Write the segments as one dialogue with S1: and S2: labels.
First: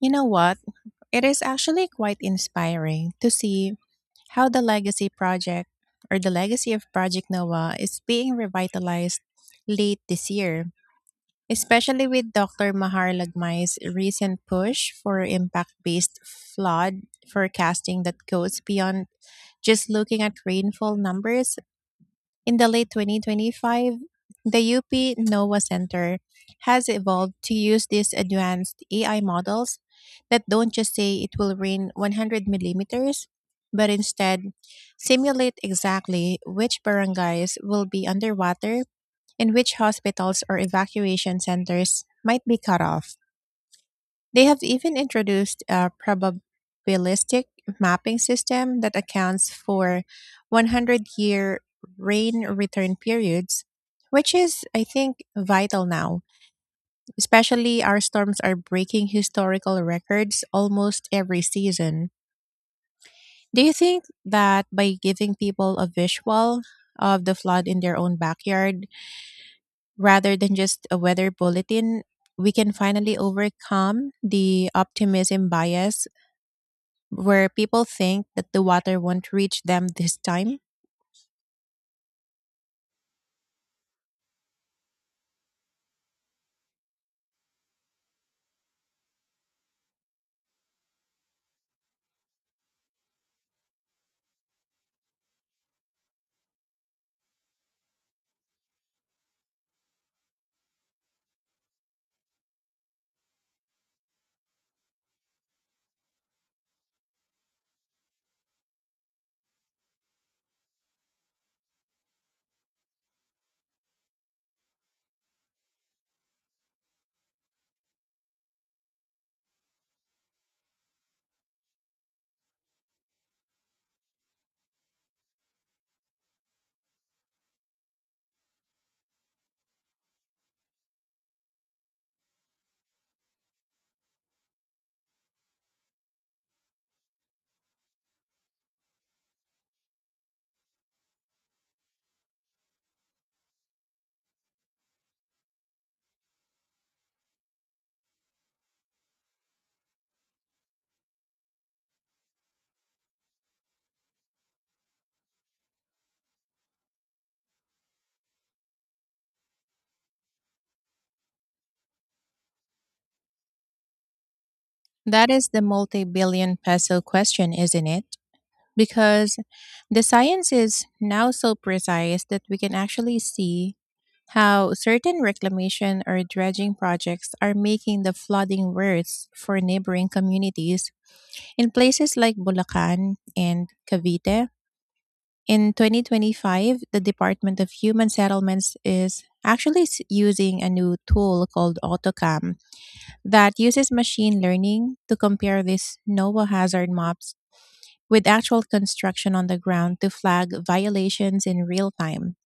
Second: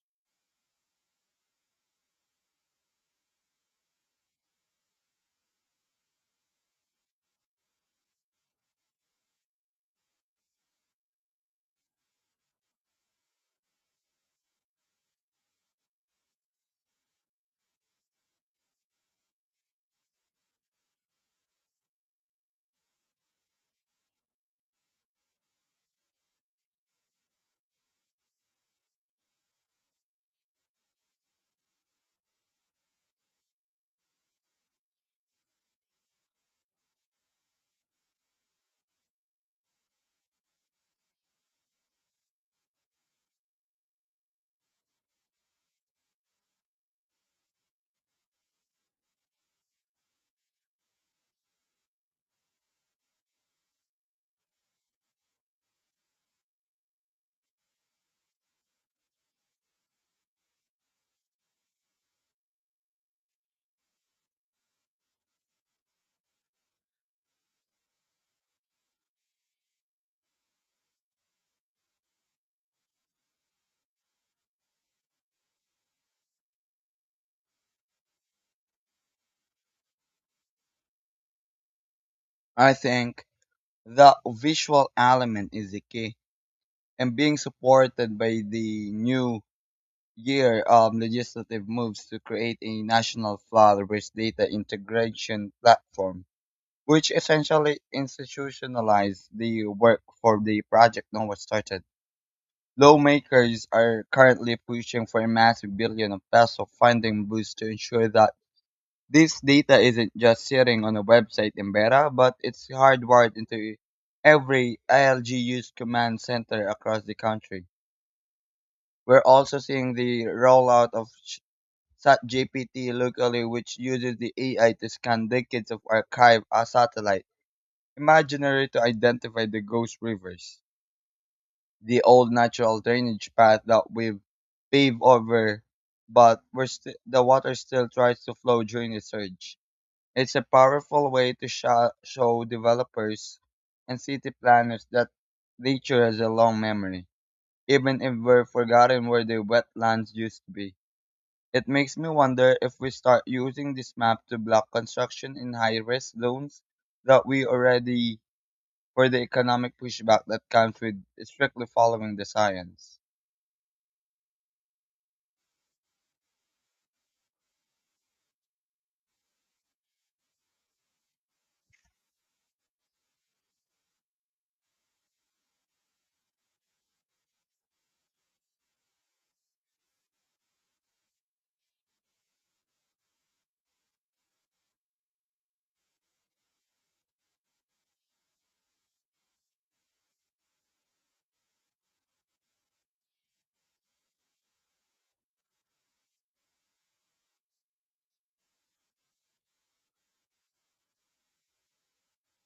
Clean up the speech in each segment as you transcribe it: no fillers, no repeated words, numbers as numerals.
S1: You know what? It is actually quite inspiring to see how the legacy project or the legacy of Project Noah is being revitalized late this year, especially with Dr. Mahar Lagmay's recent push for impact-based flood forecasting that goes beyond just looking at rainfall numbers in the late 2025, the UP NOAA Center has evolved to use these advanced AI models that don't just say it will rain 100 millimeters, but instead simulate exactly which barangays will be underwater and which hospitals or evacuation centers might be cut off. They have even introduced a probabilistic mapping system that accounts for 100-year rain return periods, which is, I think, vital now, especially our storms are breaking historical records almost every season. Do you think that by giving people a visual of the flood in their own backyard rather than just a weather bulletin, we can finally overcome the optimism bias where people think that the water won't reach them this time?
S2: I think the visual element is the key, and being supported by the new year legislative moves to create a national flood-based data integration platform, which essentially institutionalized the work for the project no started. Lawmakers are currently pushing for a massive billion of peso funding boost to ensure that this data isn't just sitting on a website in Beta, but it's hardwired into every ILG use command center across the country. We're also seeing the rollout of SatGPT locally, which uses the AI to scan decades of archive a satellite imaginary to identify the ghost rivers, the old natural drainage path that we've paved over, but the water still tries to flow during the surge. It's a powerful way to show developers and city planners that nature has a long memory, even if we're forgotten where the wetlands used to be. It makes me wonder if we start using this map to block construction in high risk zones that we already for the economic pushback that comes with strictly following the science.
S1: That is the multi billion peso question, isn't it? Because the science is now so precise that we can actually see how certain reclamation or dredging projects are making the flooding worse for neighboring communities in places like Bulacan and Cavite. In 2025, the Department of Human Settlements is actually using a new tool called AutoCAM that uses machine learning to compare these NOAA hazard maps with actual construction on the ground to flag violations in real time.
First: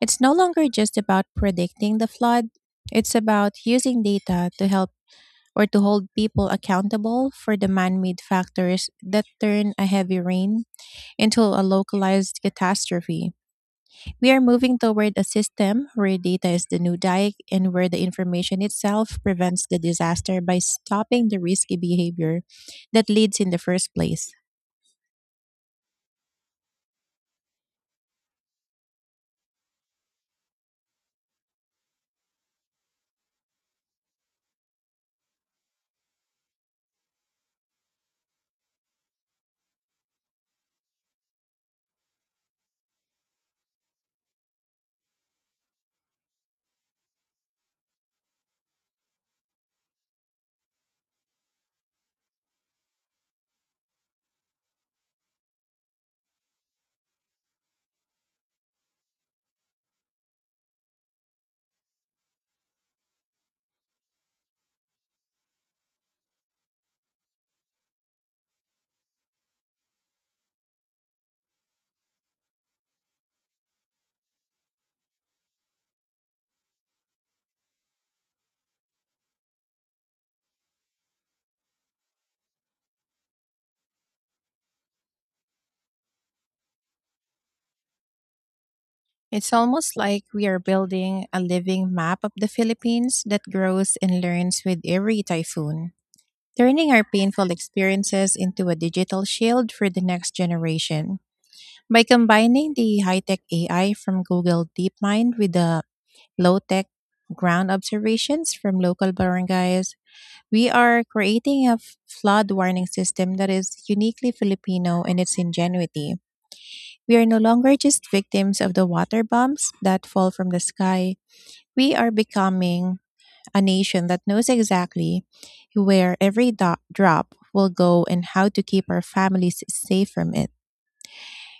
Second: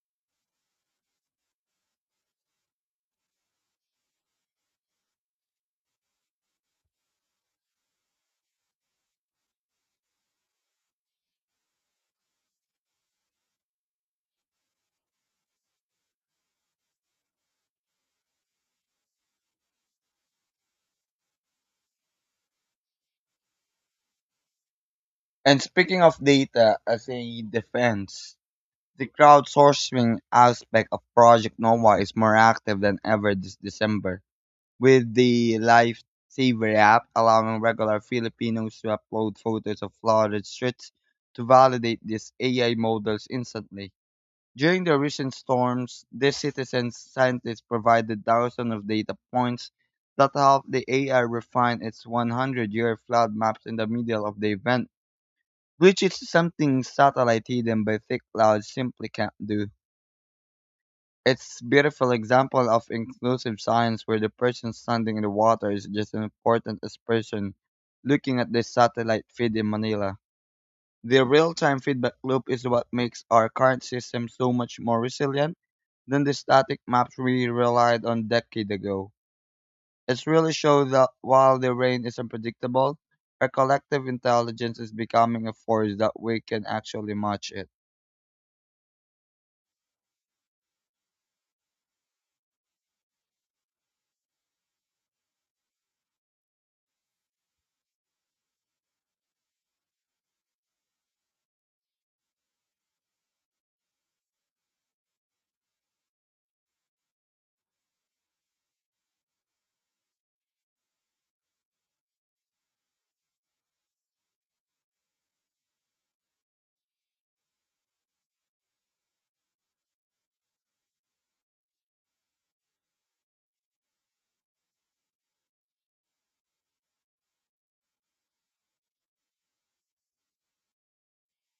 S1: It's no longer just about predicting the flood, it's about using data to help or to hold people accountable for the man made factors that turn a heavy rain into a localized catastrophe. We are moving toward a system where data is the new dike and where the information itself prevents the disaster by stopping the risky behavior that leads in the first place.
S2: And speaking of data as a defense, the crowdsourcing aspect of Project Nova is more active than ever this December, with the Lifesaver app allowing regular Filipinos to upload photos of flooded streets to validate these AI models instantly. During the recent storms, these citizen scientists provided thousands of data points that helped the AI refine its 100-year flood maps in the middle of the event, which is something satellite hidden by thick clouds simply can't do. It's beautiful example of inclusive science where the person standing in the water is just as important as person looking at the satellite feed in Manila. The real-time feedback loop is what makes our current system so much more resilient than the static maps we relied on decades ago. It really shows that while the rain is unpredictable, our collective intelligence is becoming a force that we can actually match it.
S1: It's almost like we are building a living map of the Philippines that grows and learns with every typhoon, turning our painful experiences into a digital shield for the next generation. By combining the high tech AI from Google DeepMind with the low tech ground observations from local barangays, we are creating a flood warning system that is uniquely Filipino in its ingenuity. We are no longer just victims of the water bombs that fall from the sky. We are becoming a nation that knows exactly where every drop will go and how to keep our families safe from it.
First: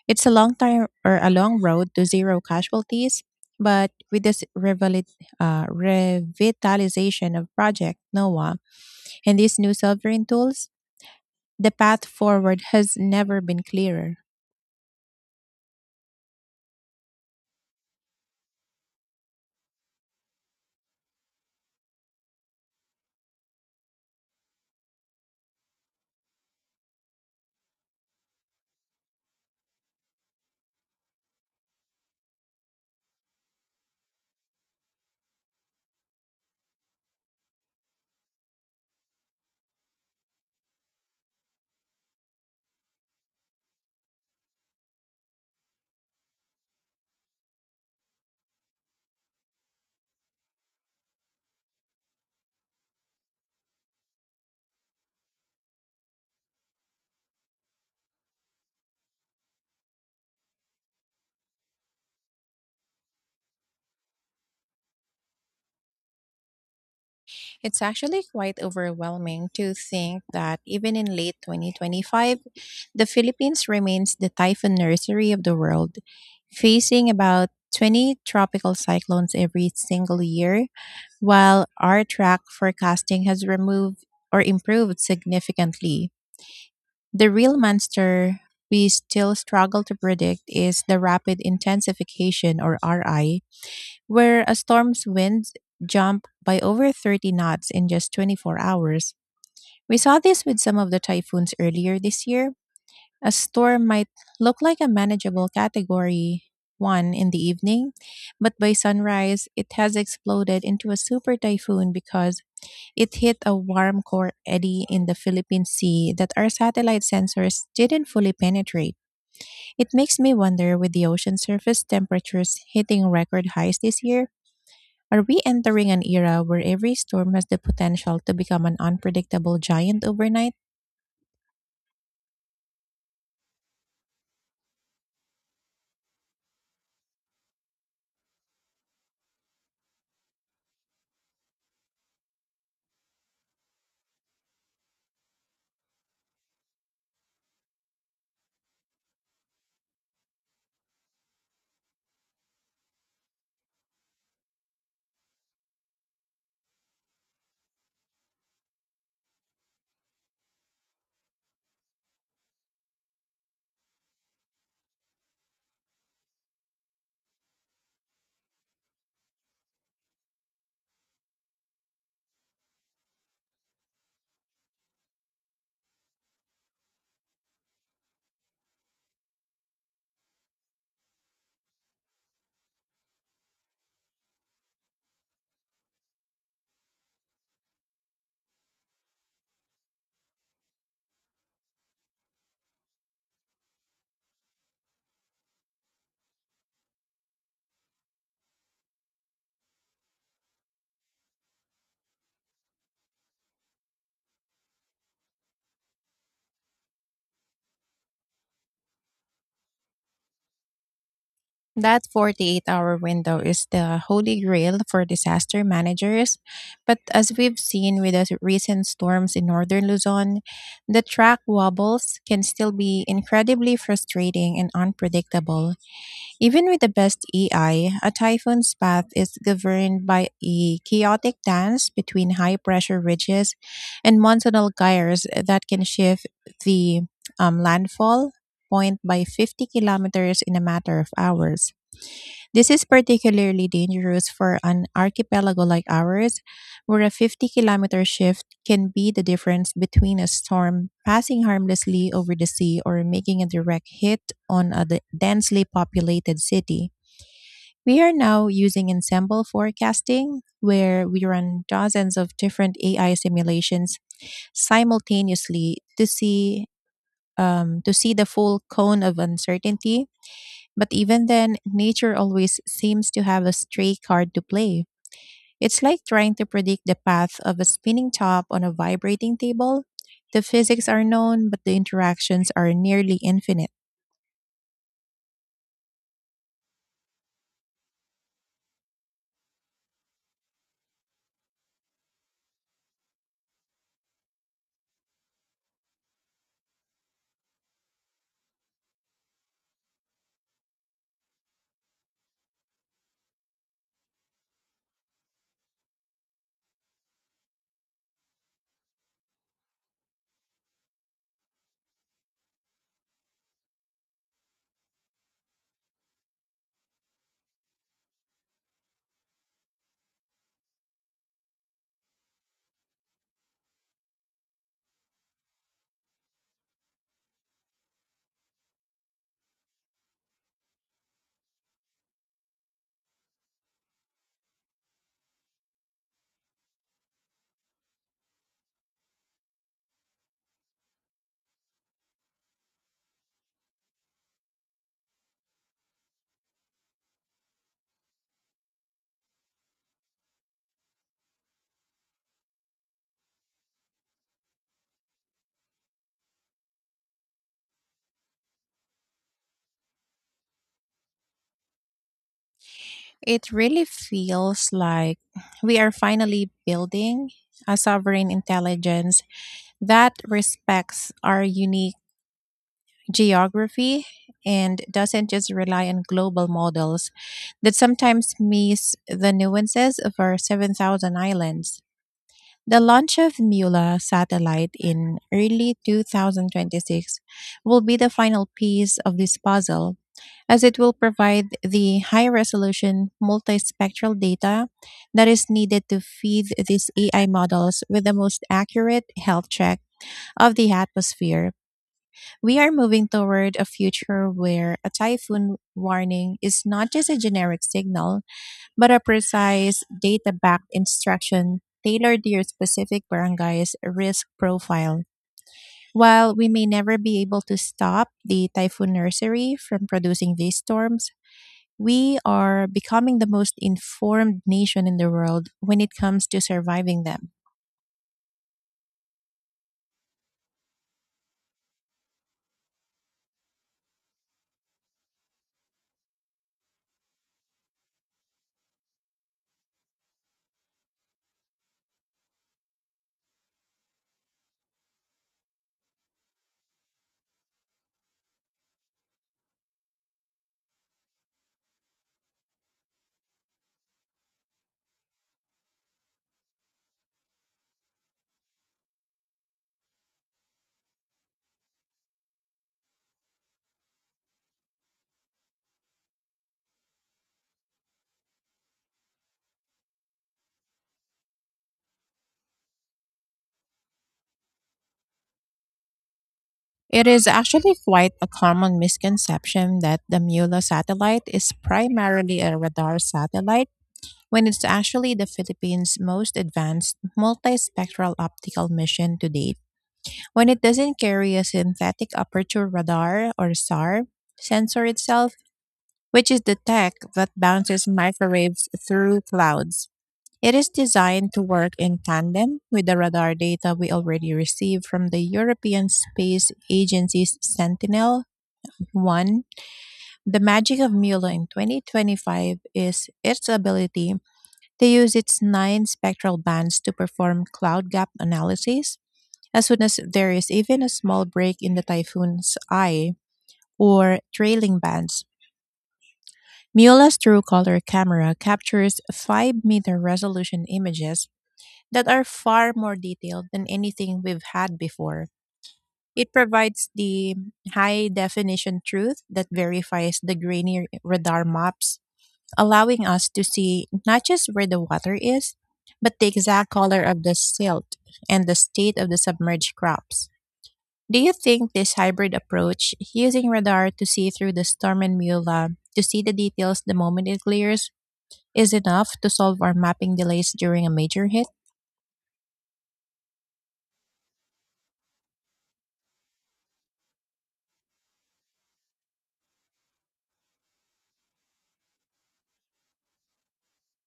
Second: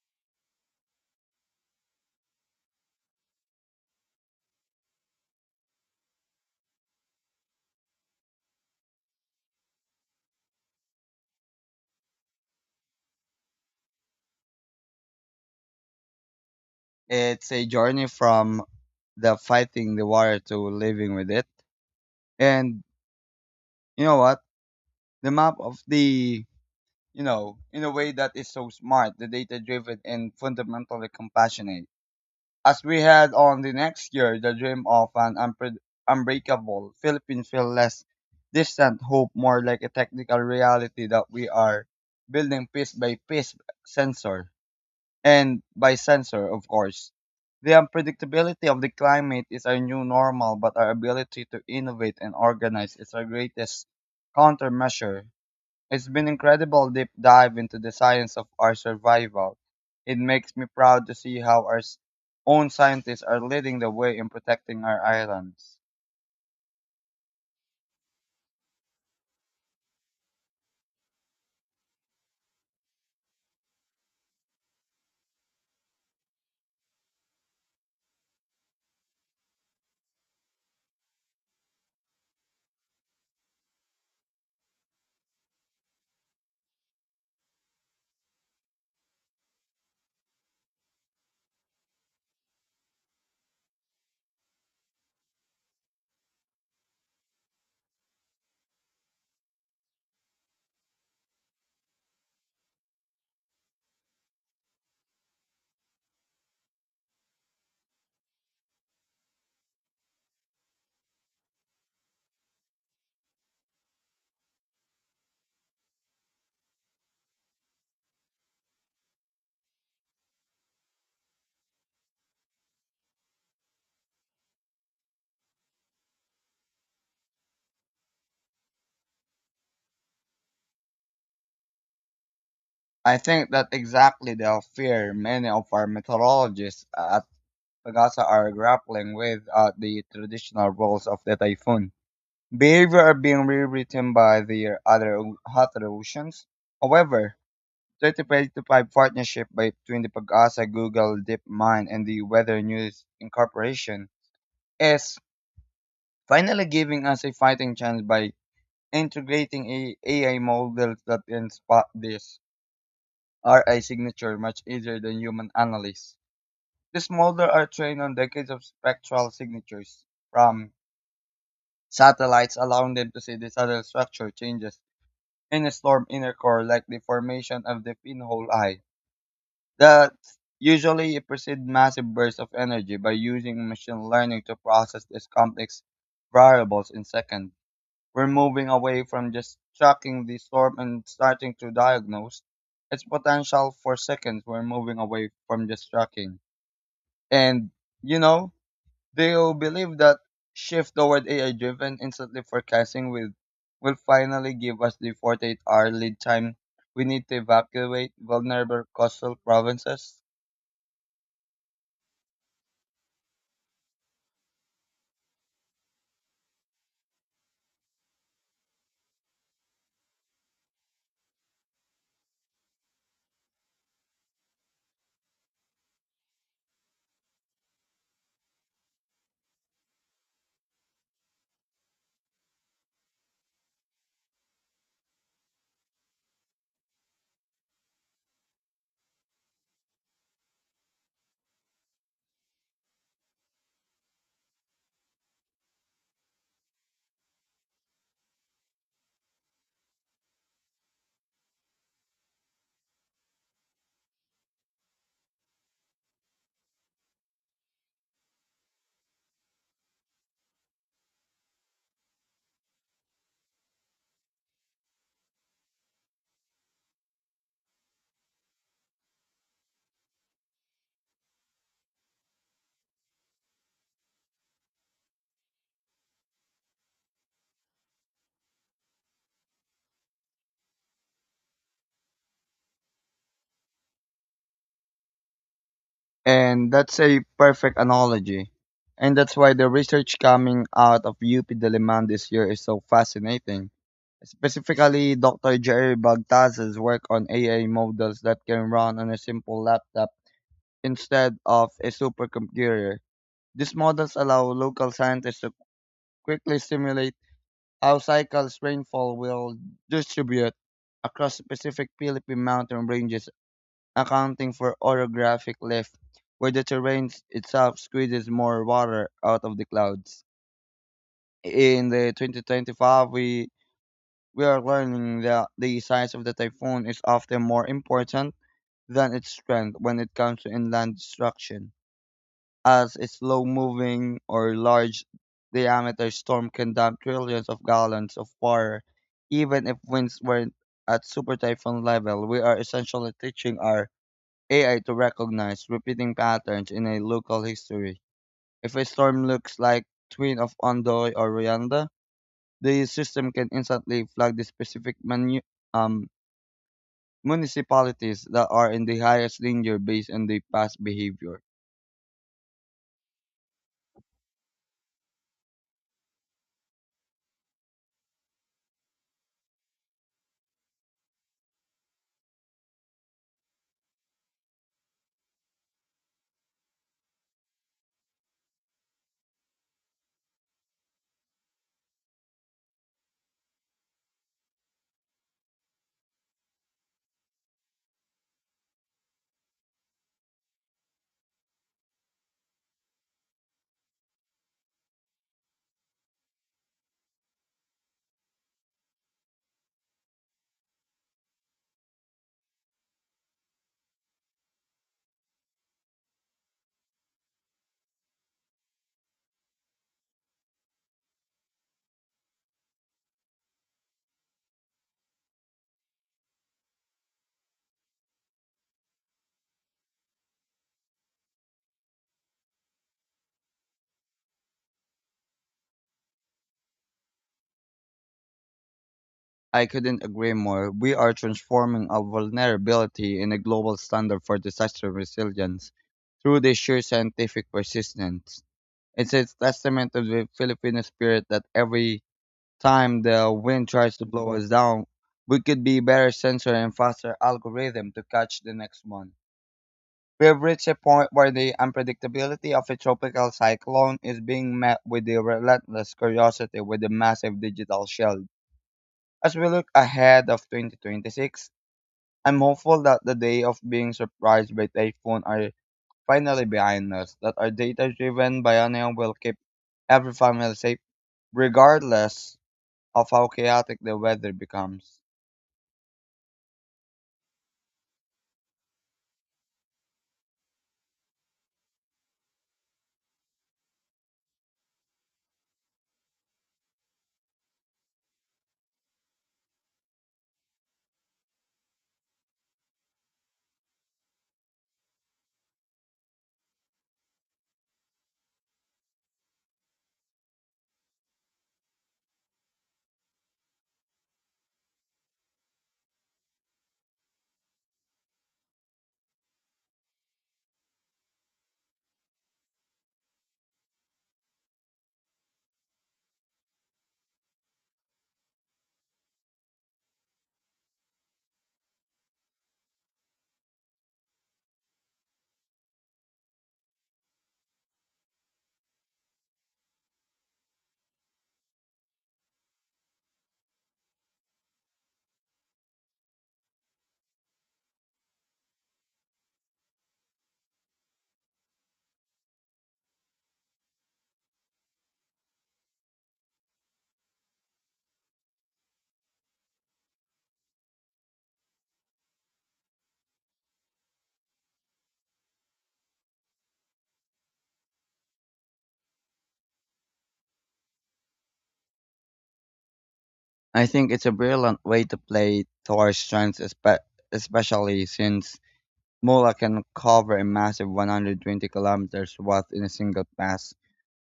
S1: It's a long time or a long road to zero casualties, but with this revitalization of Project NOAA and these new sovereign tools, the path forward has never been clearer.
S2: It's a journey from the fighting the water to living with it. And you know what? The map of the, you know, in a way that is so smart, the data driven and fundamentally compassionate. As we head on the next year, the dream of an unbreakable Philippine feel less distant hope, more like a technical reality that we are building piece by piece sensor. And by sensor, of course. The unpredictability of the climate is our new normal, but our ability to innovate and organize is our greatest countermeasure. It's been incredible deep dive into the science of our survival. It makes me proud to see how our own scientists are leading the way in protecting our islands.
S1: It's actually quite overwhelming to think that even in late 2025, the Philippines remains the typhoon nursery of the world, facing about 20 tropical cyclones every single year, while our track forecasting has removed or improved significantly. The real monster we still struggle to predict is the rapid intensification or RI, where a storm's winds jump by over 30 knots in just 24 hours. We saw this with some of the typhoons earlier this year. A storm might look like a manageable category 1 in the evening, but by sunrise, it has exploded into a super typhoon because it hit a warm core eddy in the Philippine Sea that our satellite sensors didn't fully penetrate. It makes me wonder, with the ocean surface temperatures hitting record highs this year, are we entering an era where every storm has the potential to become an unpredictable giant overnight?
S2: I think that exactly the fear many of our meteorologists at Pagasa are grappling with are the traditional roles of the typhoon. Behavior are being rewritten by their other oceans. However, 35 partnership between the Pag-asa, Google, DeepMind, and the Weather News Incorporation is finally giving us a fighting chance by integrating a AI models that can spot this RI signature much easier than human analysts. These models are trained on decades of spectral signatures from satellites, allowing them to see the subtle structure changes in a storm inner core, like the formation of the pinhole eye, that usually precede massive bursts of energy by using machine learning to process these complex variables in seconds. We're moving away from just tracking the storm and starting to diagnose its potential for seconds. We're moving away from just tracking. And, you know, do you believe that shift toward AI-driven instantly forecasting will finally give us the 48-hour lead time we need to evacuate vulnerable coastal provinces?
S1: That 48-hour window is the holy grail for disaster managers. But as we've seen with the recent storms in northern Luzon, the track wobbles can still be incredibly frustrating and unpredictable. Even with the best AI, a typhoon's path is governed by a chaotic dance between high pressure ridges and monsoonal gyres that can shift the landfall point by 50 kilometers in a matter of hours. This is particularly dangerous for an archipelago like ours, where a 50-kilometer shift can be the difference between a storm passing harmlessly over the sea or making a direct hit on a densely populated city. We are now using ensemble forecasting, where we run dozens of different AI simulations simultaneously to see the full cone of uncertainty. But even then, nature always seems to have a stray card to play. It's like trying to predict the path of a spinning top on a vibrating table. The physics are known, but the interactions are nearly infinite.
S2: And that's a perfect analogy. And that's why the research coming out of UP Diliman this year is so fascinating. Specifically, Dr. Jerry Bagtaz's work on AI models that can run on a simple laptop instead of a supercomputer. These models allow local scientists quickly simulate how cycles rainfall will distribute across specific Philippine mountain ranges, accounting for orographic lift, where the terrain itself squeezes more water out of the clouds. In the 2025, we are learning that the size of the typhoon is often more important than its strength when it comes to inland destruction, as a slow-moving or large-diameter storm can dump trillions of gallons of water, even if winds weren't at super typhoon level. We are essentially teaching our AI to recognize repeating patterns in a local history. If a storm looks like twin of Ondoy or Rwanda, the system can instantly flag the specific um, municipalities that are in the highest danger based on the past behavior.
S1: It really feels like we are finally building a sovereign intelligence that respects our unique geography and doesn't just rely on global models that sometimes miss the nuances of our 7,000 islands. The launch of MULA satellite in early 2026 will be the final piece of this puzzle, as it will provide the high resolution multispectral data that is needed to feed these AI models with the most accurate health check of the atmosphere. We are moving toward a future where a typhoon warning is not just a generic signal, but a precise data backed instruction tailored to your specific barangay's risk profile. While we may never be able to stop the typhoon nursery from producing these storms, we are becoming the most informed nation in the world when it comes to surviving them.
S2: I couldn't agree more. We are transforming a vulnerability in a global standard for disaster resilience through the sheer scientific persistence. It's a testament of the Filipino spirit that every time the wind tries to blow us down, we could be better sensor and faster algorithm to catch the next one. We have reached a point where the unpredictability of a tropical cyclone is being met with the relentless curiosity with a massive digital shield as we look ahead of 2026. I'm hopeful that the day of being surprised by typhoon are finally behind us, that our data-driven biennial will keep every family safe, regardless of how chaotic the weather becomes.
S1: It is actually quite a common misconception that the MULA satellite is primarily a radar satellite when it's actually the Philippines' most advanced multispectral optical mission to date. When it doesn't carry a synthetic aperture radar or SAR sensor itself, which is the tech that bounces microwaves through clouds. It is designed to work in tandem with the radar data we already receive from the European Space Agency's Sentinel one, the magic of Mueller in 2025 is its ability to use its nine spectral bands to perform cloud gap analysis as soon as there is even a small break in the typhoon's eye or trailing bands. Mueller's true color camera captures 5-meter resolution images that are far more detailed than anything we've had before. It provides the high definition truth that verifies the grainy radar maps, allowing us to see not just where the water is, but the exact color of the silt and the state of the submerged crops. Do you think this hybrid approach, using radar to see through the storm and Miula to see the details the moment it clears, is enough to solve our mapping delays during a major hit?
S2: I think it's a brilliant way to play to our strengths, especially since Mula can cover a massive 120 kilometers worth in a single pass,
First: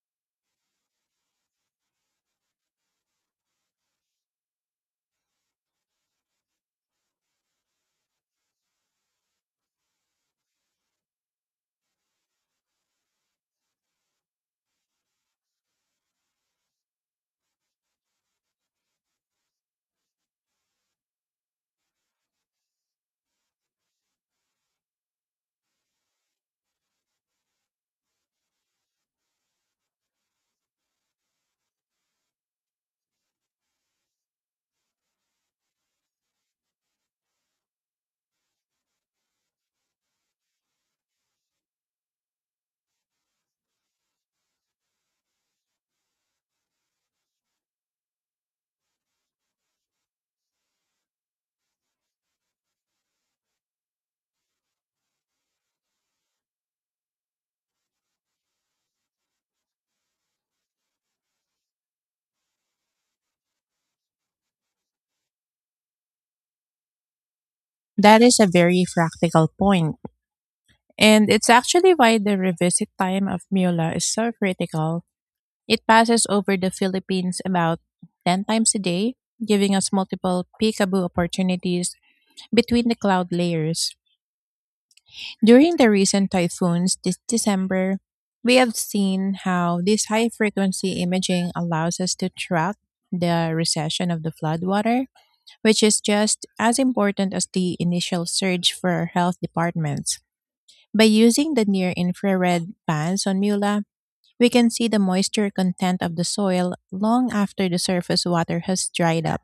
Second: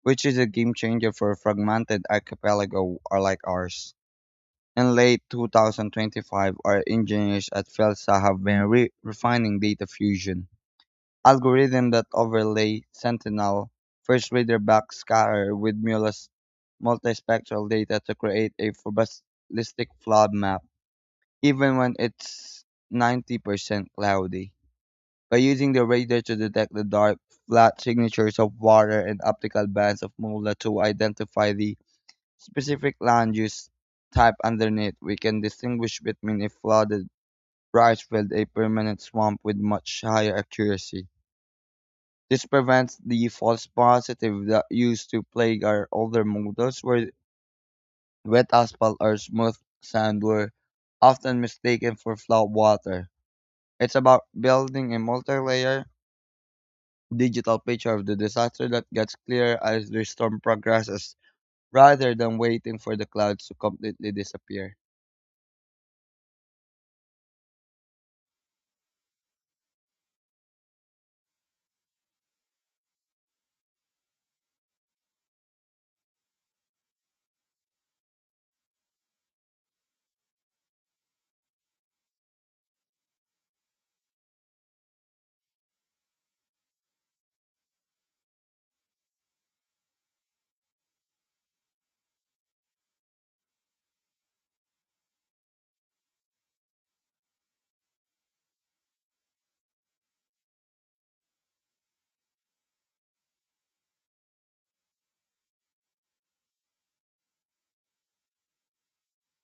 S2: which is a game changer for fragmented archipelago or like ours. In late 2025, our engineers at FELSA have been refining data fusion algorithms that overlay Sentinel first reader backscatter with Mula's multispectral data to create a probabilistic flood map, even when it's 90% cloudy. By using the radar to detect the dark, flat signatures of water and optical bands of MULA to identify the specific land use type underneath, we can distinguish between a flooded rice field, a permanent swamp with much higher accuracy. This prevents the false positive that used to plague our older models, where wet asphalt or smooth sand were often mistaken for flood water. It's about building a multi layer digital picture of the disaster that gets clearer as the storm progresses rather than waiting for the clouds to completely disappear.
S1: That is a very practical point, and it's actually why the revisit time of Miula is so critical. It passes over the Philippines about 10 times a day, giving us multiple peekaboo opportunities between the cloud layers. During the recent typhoons this December, we have seen how this high frequency imaging allows us to track the recession of the floodwater, which is just as important as the initial surge for health departments. By using the near infrared bands on Mula, we can see the moisture content of the soil long after the surface water has dried up,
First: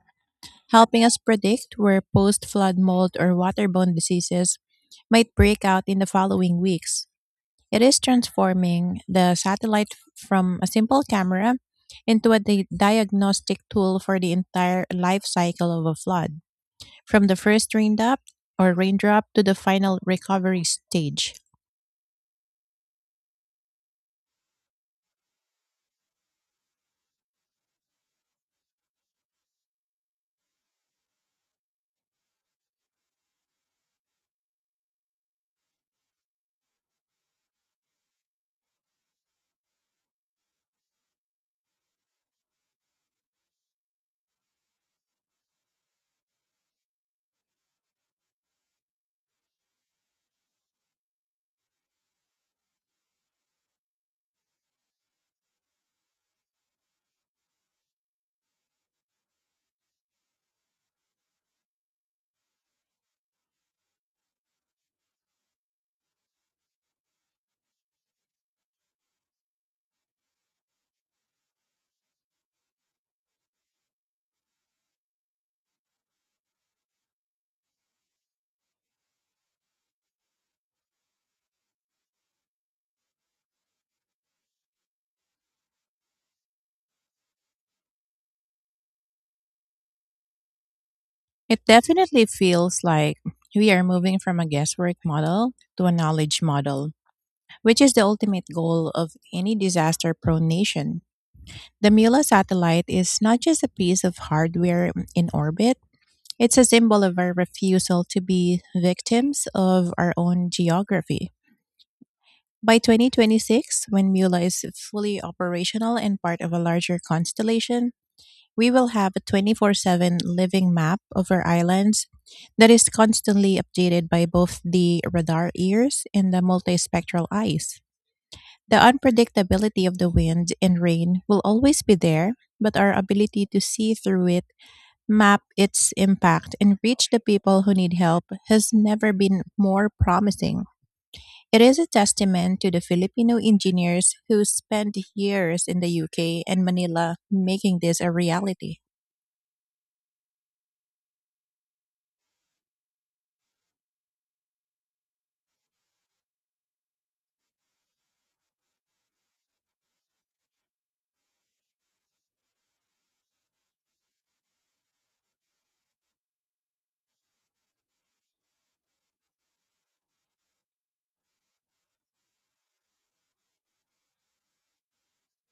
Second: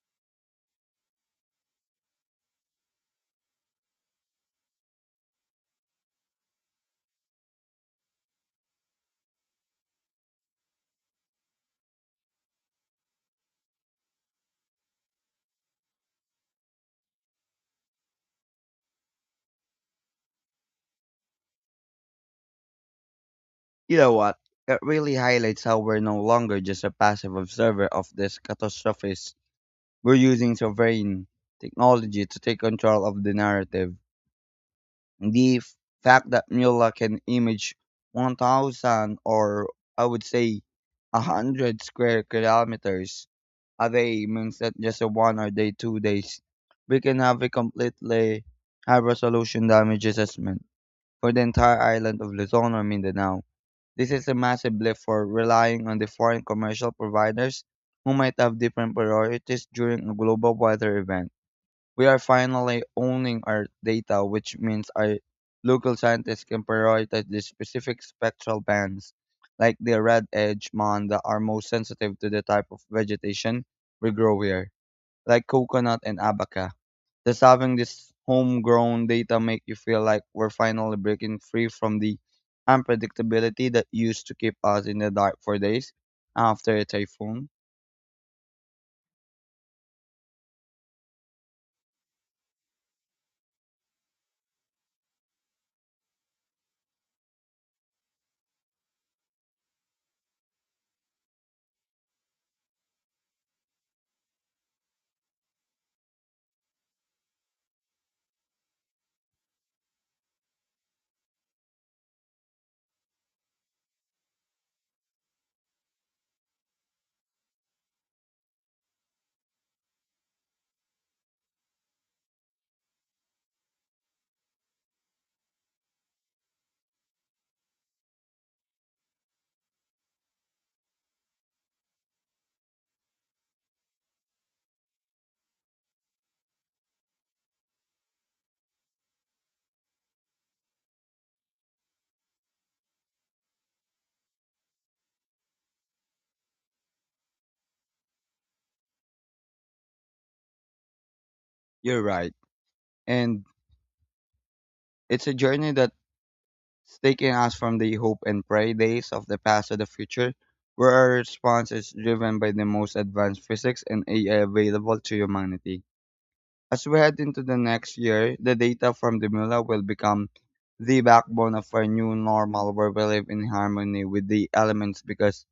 S1: helping us predict where post flood mold or waterborne diseases might break out in the following weeks. It is transforming the satellite from a simple camera into a diagnostic tool for the entire life cycle of a flood, from the first raindrop or raindrop to the final recovery stage.
S2: You know what? It really highlights how we're no longer just a passive observer of these catastrophes. We're using sovereign technology to take control of the narrative. The fact that Mula can image 1,000 or I would say 100 square kilometers a day means that just a one or day, 2 days, we can have a completely high resolution damage assessment for the entire island of Luzon or Mindanao. This is a massive blip for relying on the foreign commercial providers who might have different priorities during a global weather event. We are finally owning our data, which means our local scientists can prioritize the specific spectral bands, like the red edge mon that are most sensitive to the type of vegetation we grow here, like coconut and abaca. Does having this homegrown data make you feel like we're finally breaking free from the unpredictability that used to keep us in the dark for days after a typhoon?
S1: It definitely feels like we are moving from a guesswork model to a knowledge model, which is the ultimate goal of any disaster prone nation. The Mula satellite is not just a piece of hardware in orbit, it's a symbol of our refusal to be victims of our own geography. By 2026, when Mula is fully operational and part of a larger constellation, we will have a 24/7 living map of our islands that is constantly updated by both the radar ears and the multispectral eyes. The unpredictability of the wind and rain will always be there, but our ability to see through it, map its impact, and reach the people who need help has never been more promising. It is a testament to the Filipino engineers who spent years in the UK and Manila making this a reality.
S2: You're right. And it's a journey that's taking us from the hope and pray days of the past to the future, where our response is driven by the most advanced physics and AI available to humanity. As we head into the next year, the data from the MULA will become the backbone of our new normal where we live in harmony with the elements because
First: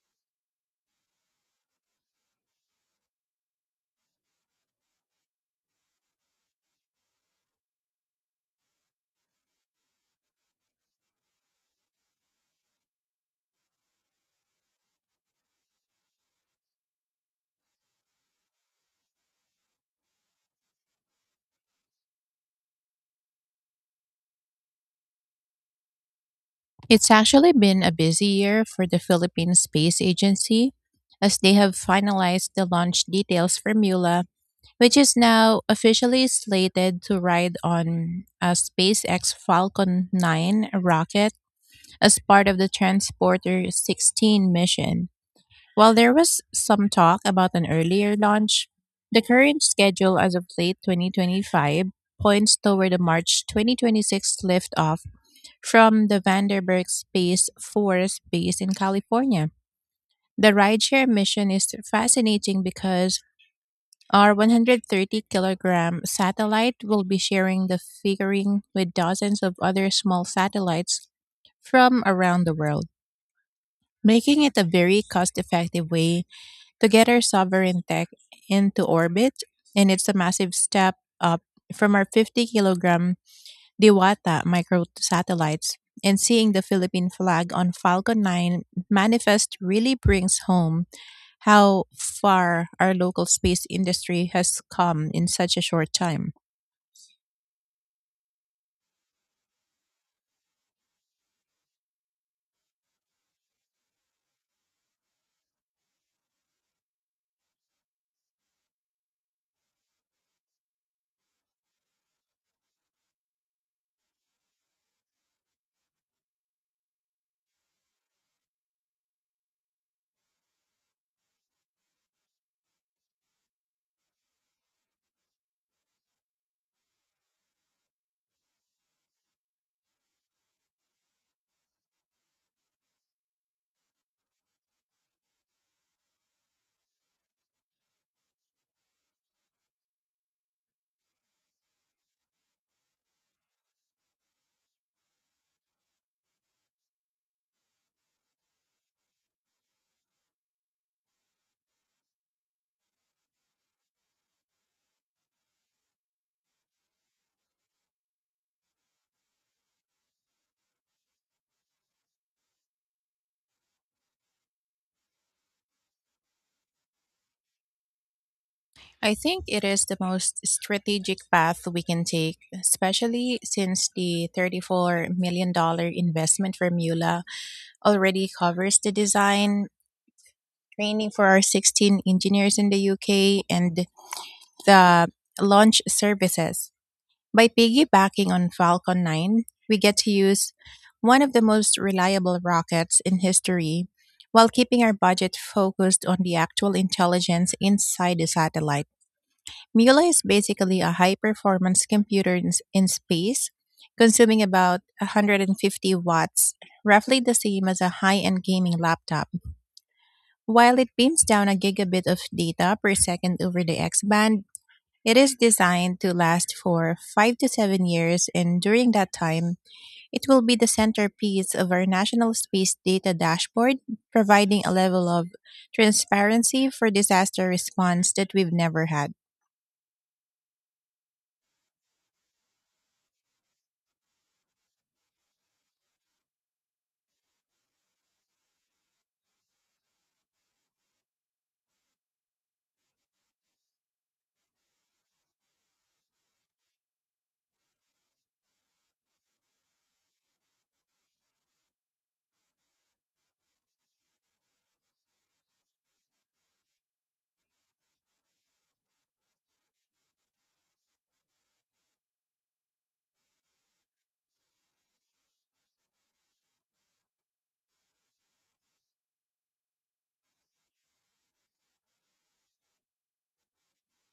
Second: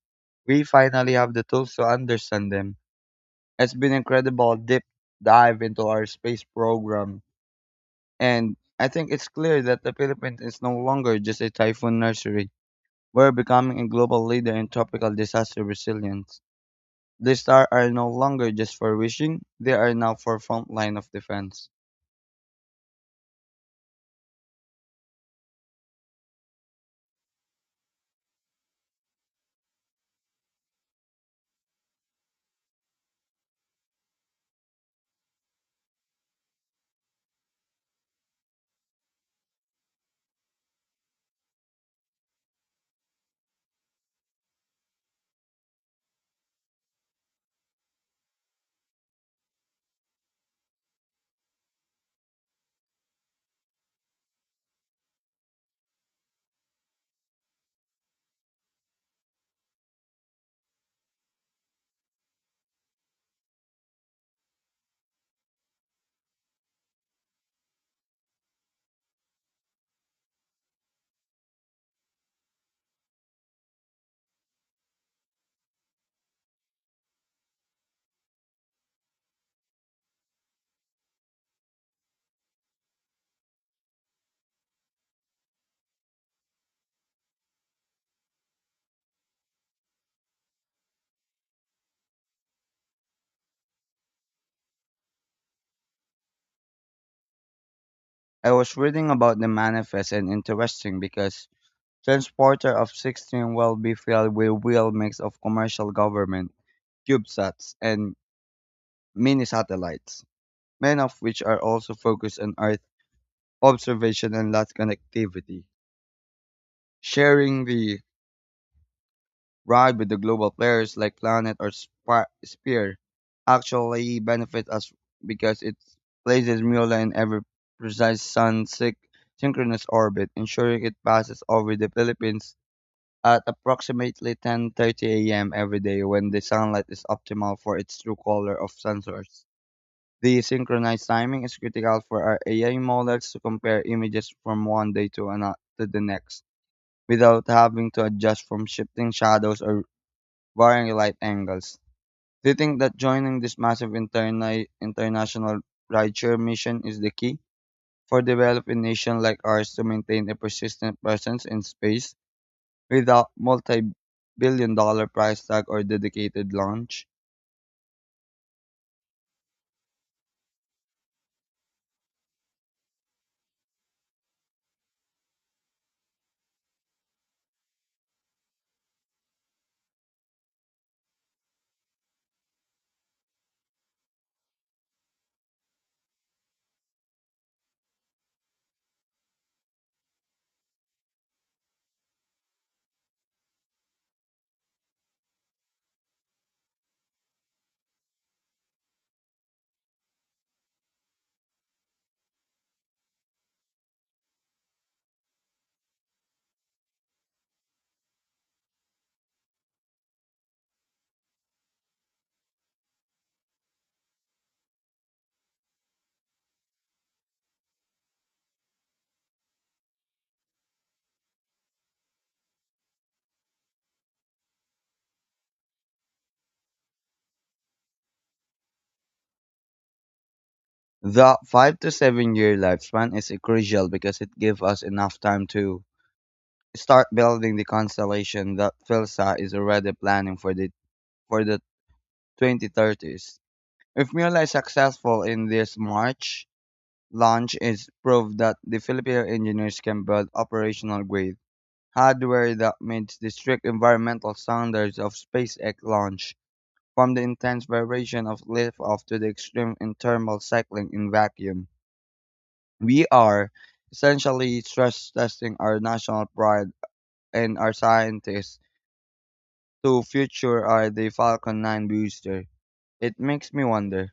S2: we finally have the tools to understand them. It's been incredible deep dive into our space program, and I think it's clear that the Philippines is no longer just a typhoon nursery. We're becoming a global leader in tropical disaster resilience. The stars are no longer just for wishing, they are now for front line of defense.
S1: It's actually been a busy year for the Philippine Space Agency, as they have finalized the launch details for MULA, which is now officially slated to ride on a SpaceX Falcon 9 rocket as part of the Transporter 16 mission. While there was some talk about an earlier launch, the current schedule as of late 2025 points toward a March 2026 liftoff from the Vandenberg Space Force base in California. The rideshare mission is fascinating because our 130 kilogram satellite will be sharing the figuring with dozens of other small satellites from around the world, making it a very cost effective way to get our sovereign tech into orbit. And it's a massive step up from our 50 kilogram Diwata microsatellites, and seeing the Philippine flag on Falcon 9 manifest really brings home how far our local space industry has come in such a short time.
S2: I was reading about the manifest and interesting because transporter of 16 will be filled with real mix of commercial government, CubeSats, and mini satellites, many of which are also focused on Earth observation and Earth connectivity, sharing the ride with the global players like Planet or Spear actually benefit us because it places Mula in every precise synchronous orbit, ensuring it passes over the Philippines at approximately 10:30 a.m. every day when the sunlight is optimal for its true color of sensors. The synchronized timing is critical for our AI models to compare images from 1 day to another to the next without having to adjust from shifting shadows or varying light angles. Do you think that joining this massive international rideshare mission is the key for developing nations like ours to maintain a persistent presence in space, without multi-billion-dollar price tag or dedicated launch?
S1: I think it is the most strategic path we can take, especially since the $34 million dollars investment from Mula already covers the design, training for our 16 engineers in the UK, and the launch services. By piggybacking on Falcon 9, we get to use one of the most reliable rockets in history while keeping our budget focused on the actual intelligence inside the satellite. Mula is basically a high performance computer in space, consuming about 150 watts, roughly the same as a high end gaming laptop. While it beams down a gigabit of data per second over the X band, it is designed to last for 5 to 7 years, and during that time, it will be the centerpiece of our National Space Data Dashboard, providing a level of transparency for disaster response that we've never had.
S2: The 5 to 7 year lifespan is crucial because it gives us enough time to start building the constellation that PhilSat is already planning for the 2030s. If Mula is successful in this March launch, is proof that the Filipino engineers can build operational grade hardware that meets the strict environmental standards of SpaceX launch from the intense vibration of liftoff to the extreme thermal cycling in vacuum. We are essentially stress testing our national pride and our scientists to future are the Falcon 9 booster. It makes me wonder,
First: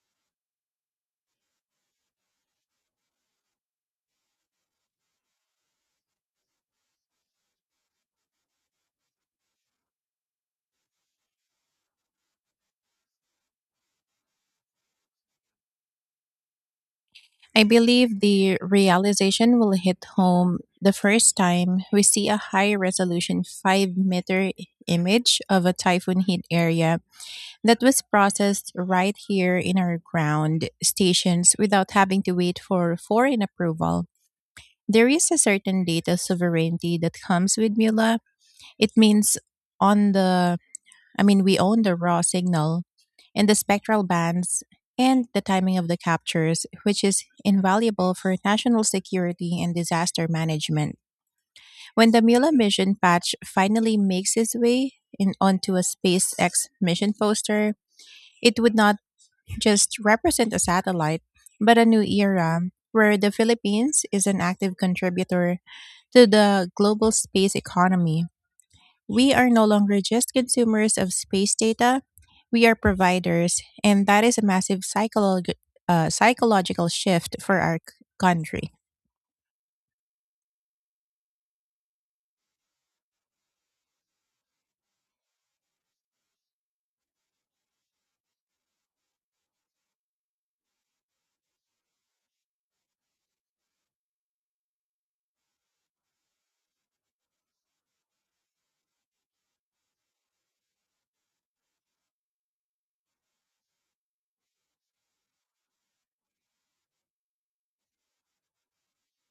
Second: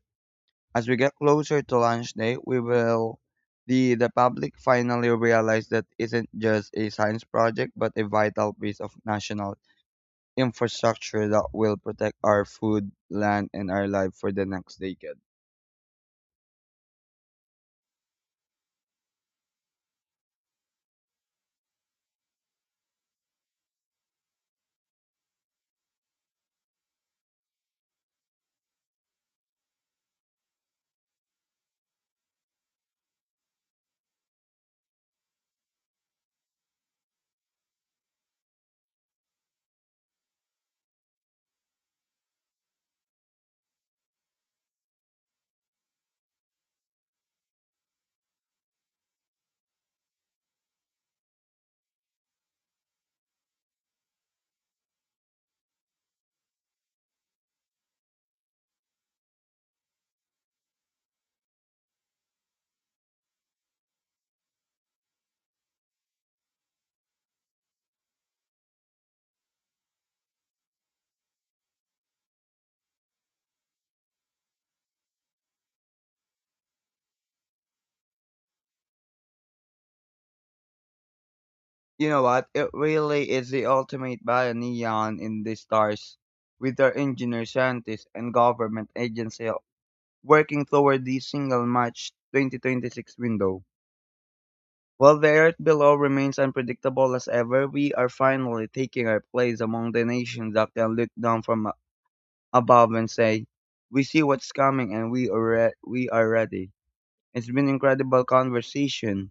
S2: as we get closer to launch day, we will the public finally realize that isn't just a science project but a vital piece of national infrastructure that will protect our food, land and our life for the next decade.
S1: I believe the realization will hit home the first time we see a high resolution 5-meter image of a typhoon hit area that was processed right here in our ground stations without having to wait for foreign approval. There is a certain data sovereignty that comes with Mula. It means on the I mean we own the raw signal and the spectral bands and the timing of the captures, which is invaluable for national security and disaster management. When the Mula mission patch finally makes its way in onto a SpaceX mission poster, it would not just represent a satellite, but a new era where the Philippines is an active contributor to the global space economy. We are no longer just consumers of space data, we are providers, and that is a massive psychological shift for our country.
S2: You know what? It really is the ultimate neon in the stars, with our engineers, scientists, and government agency working toward the single March 2026 window. While the Earth below remains unpredictable as ever, we are finally taking our place among the nations that can look down from above and say, "We see what's coming, and we are ready." It's been incredible conversation,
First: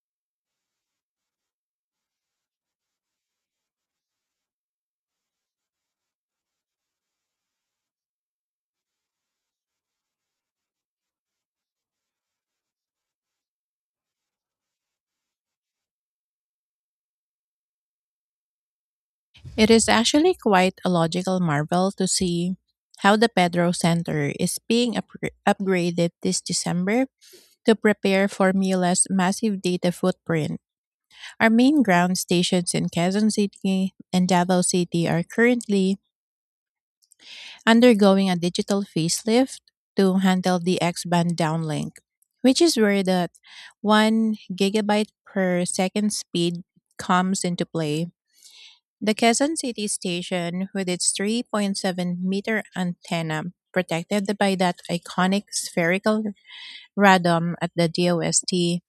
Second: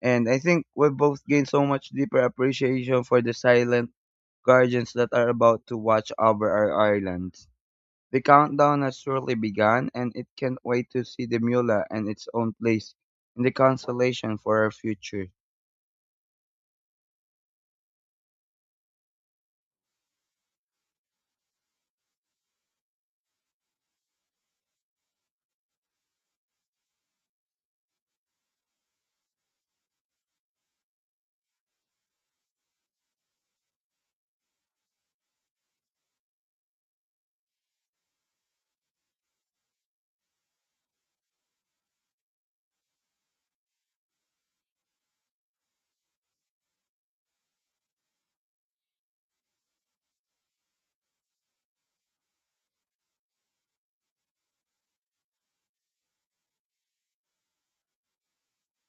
S2: and I think we both gained so much deeper appreciation for the silent guardians that are about to watch over our islands. The countdown has surely begun, and it can't wait to see the Mula and its own place in the constellation for our future.
S1: It is actually quite a logical marvel to see how the Pedro Center is being upgraded this December to prepare for Mila's massive data footprint. Our main ground stations in Quezon City and Davao City are currently undergoing a digital facelift to handle the X band downlink, which is where that 1 gigabyte per second speed comes into play. The Quezon City station, with its 3.7-meter antenna protected by that iconic spherical radome at the DOST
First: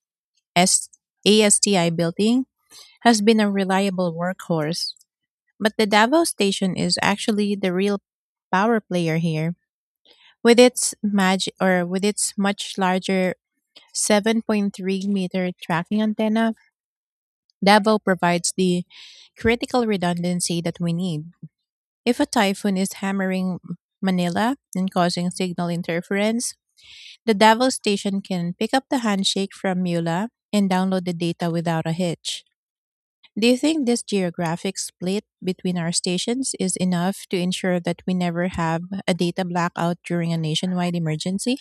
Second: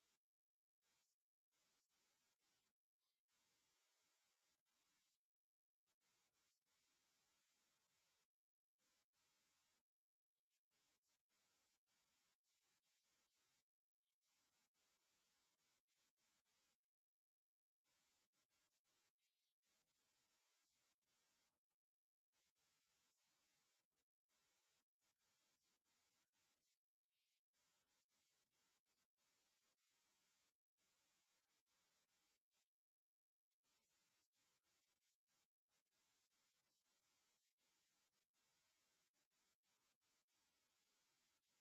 S1: S- ASTI building, has been a reliable workhorse. But the Davao station is actually the real power player here. With its much larger 7.3-meter tracking antenna, Davao provides the critical redundancy that we need. If a typhoon is hammering Manila and causing signal interference, the Davao station can pick up the handshake from Mula and download the data without a hitch. Do you think this geographic split between our stations is enough to ensure that we never have a data blackout during a nationwide emergency?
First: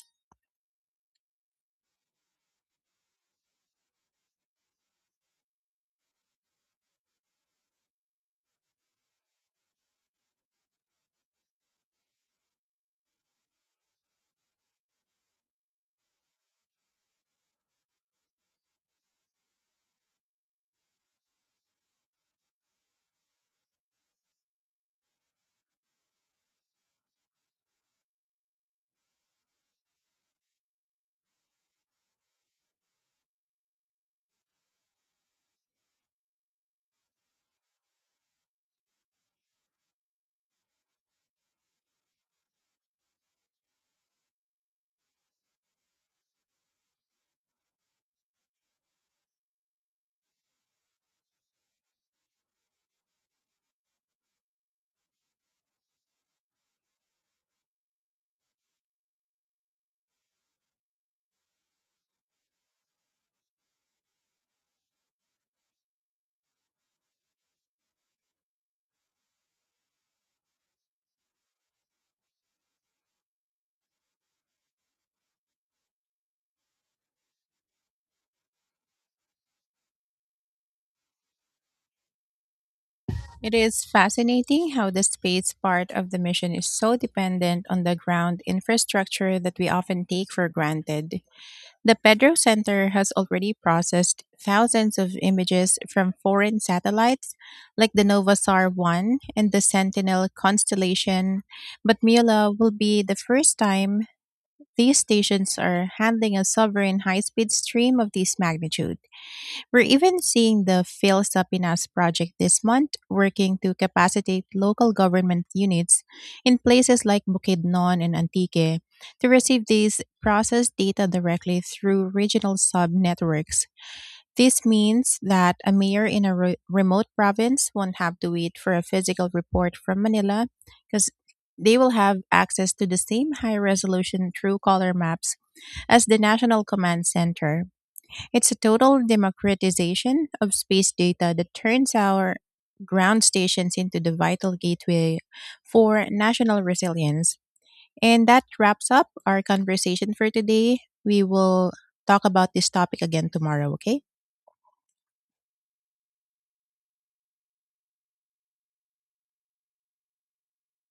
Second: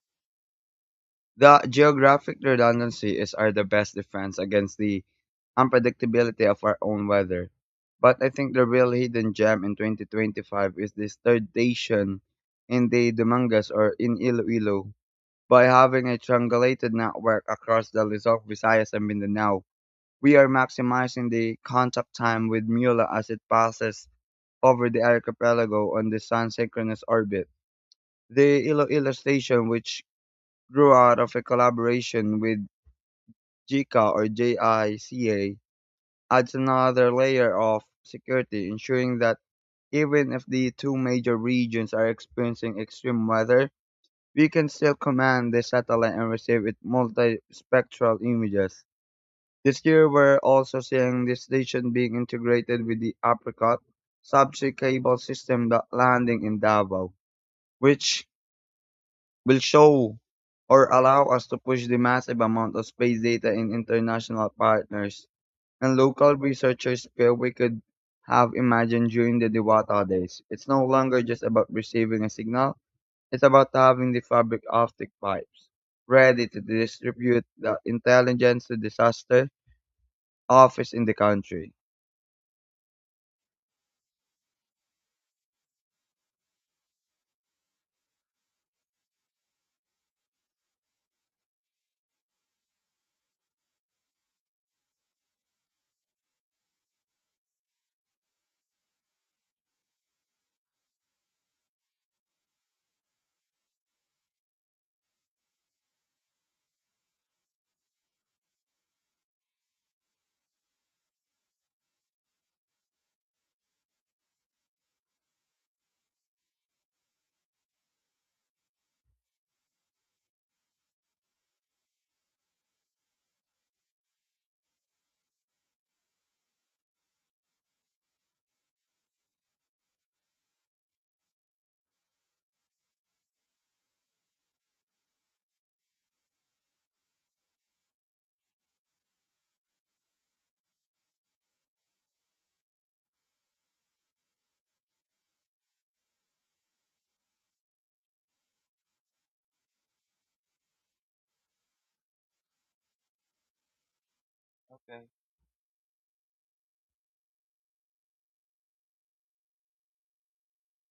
S2: The geographic redundancy is our the best defense against the unpredictability of our own weather. But I think the real hidden gem in 2025 is the station in the Dumangas or in Iloilo. By having a triangulated network across the Luzon, Visayas, and Mindanao, we are maximizing the contact time with Mula as it passes over the archipelago on the sun's synchronous orbit. The Iloilo station, which grew out of a collaboration with JICA, adds another layer of security, ensuring that even if the two major regions are experiencing extreme weather, we can still command the satellite and receive its multispectral images. This year, we're also seeing this station being integrated with the Apricot subsea cable system that landing in Davao, which will show or allow us to push the massive amount of space data in international partners and local researchers where we could have imagined during the Diwata days. It's no longer just about receiving a signal, it's about having the fabric optic pipes ready to distribute the intelligence to disaster office in the country.
S1: It is fascinating how the space part of the mission is so dependent on the ground infrastructure that we often take for granted. The Pedro Center has already processed thousands of images from foreign satellites like the Novasar 1 and the Sentinel constellation, but Mila will be the first time. These stations are handling a sovereign high speed stream of this magnitude. We're even seeing the Fail Sapinas project this month, working to capacitate local government units in places like Bukidnon and Antique to receive these processed data directly through regional sub networks. This means that a mayor in a remote province won't have to wait for a physical report from Manila because they will have access to the same high resolution true color maps as the National Command Center. It's a total democratization of space data that turns our ground stations into the vital gateway for national resilience. And that wraps up our conversation for today. We will talk about this topic again tomorrow, okay?
S2: And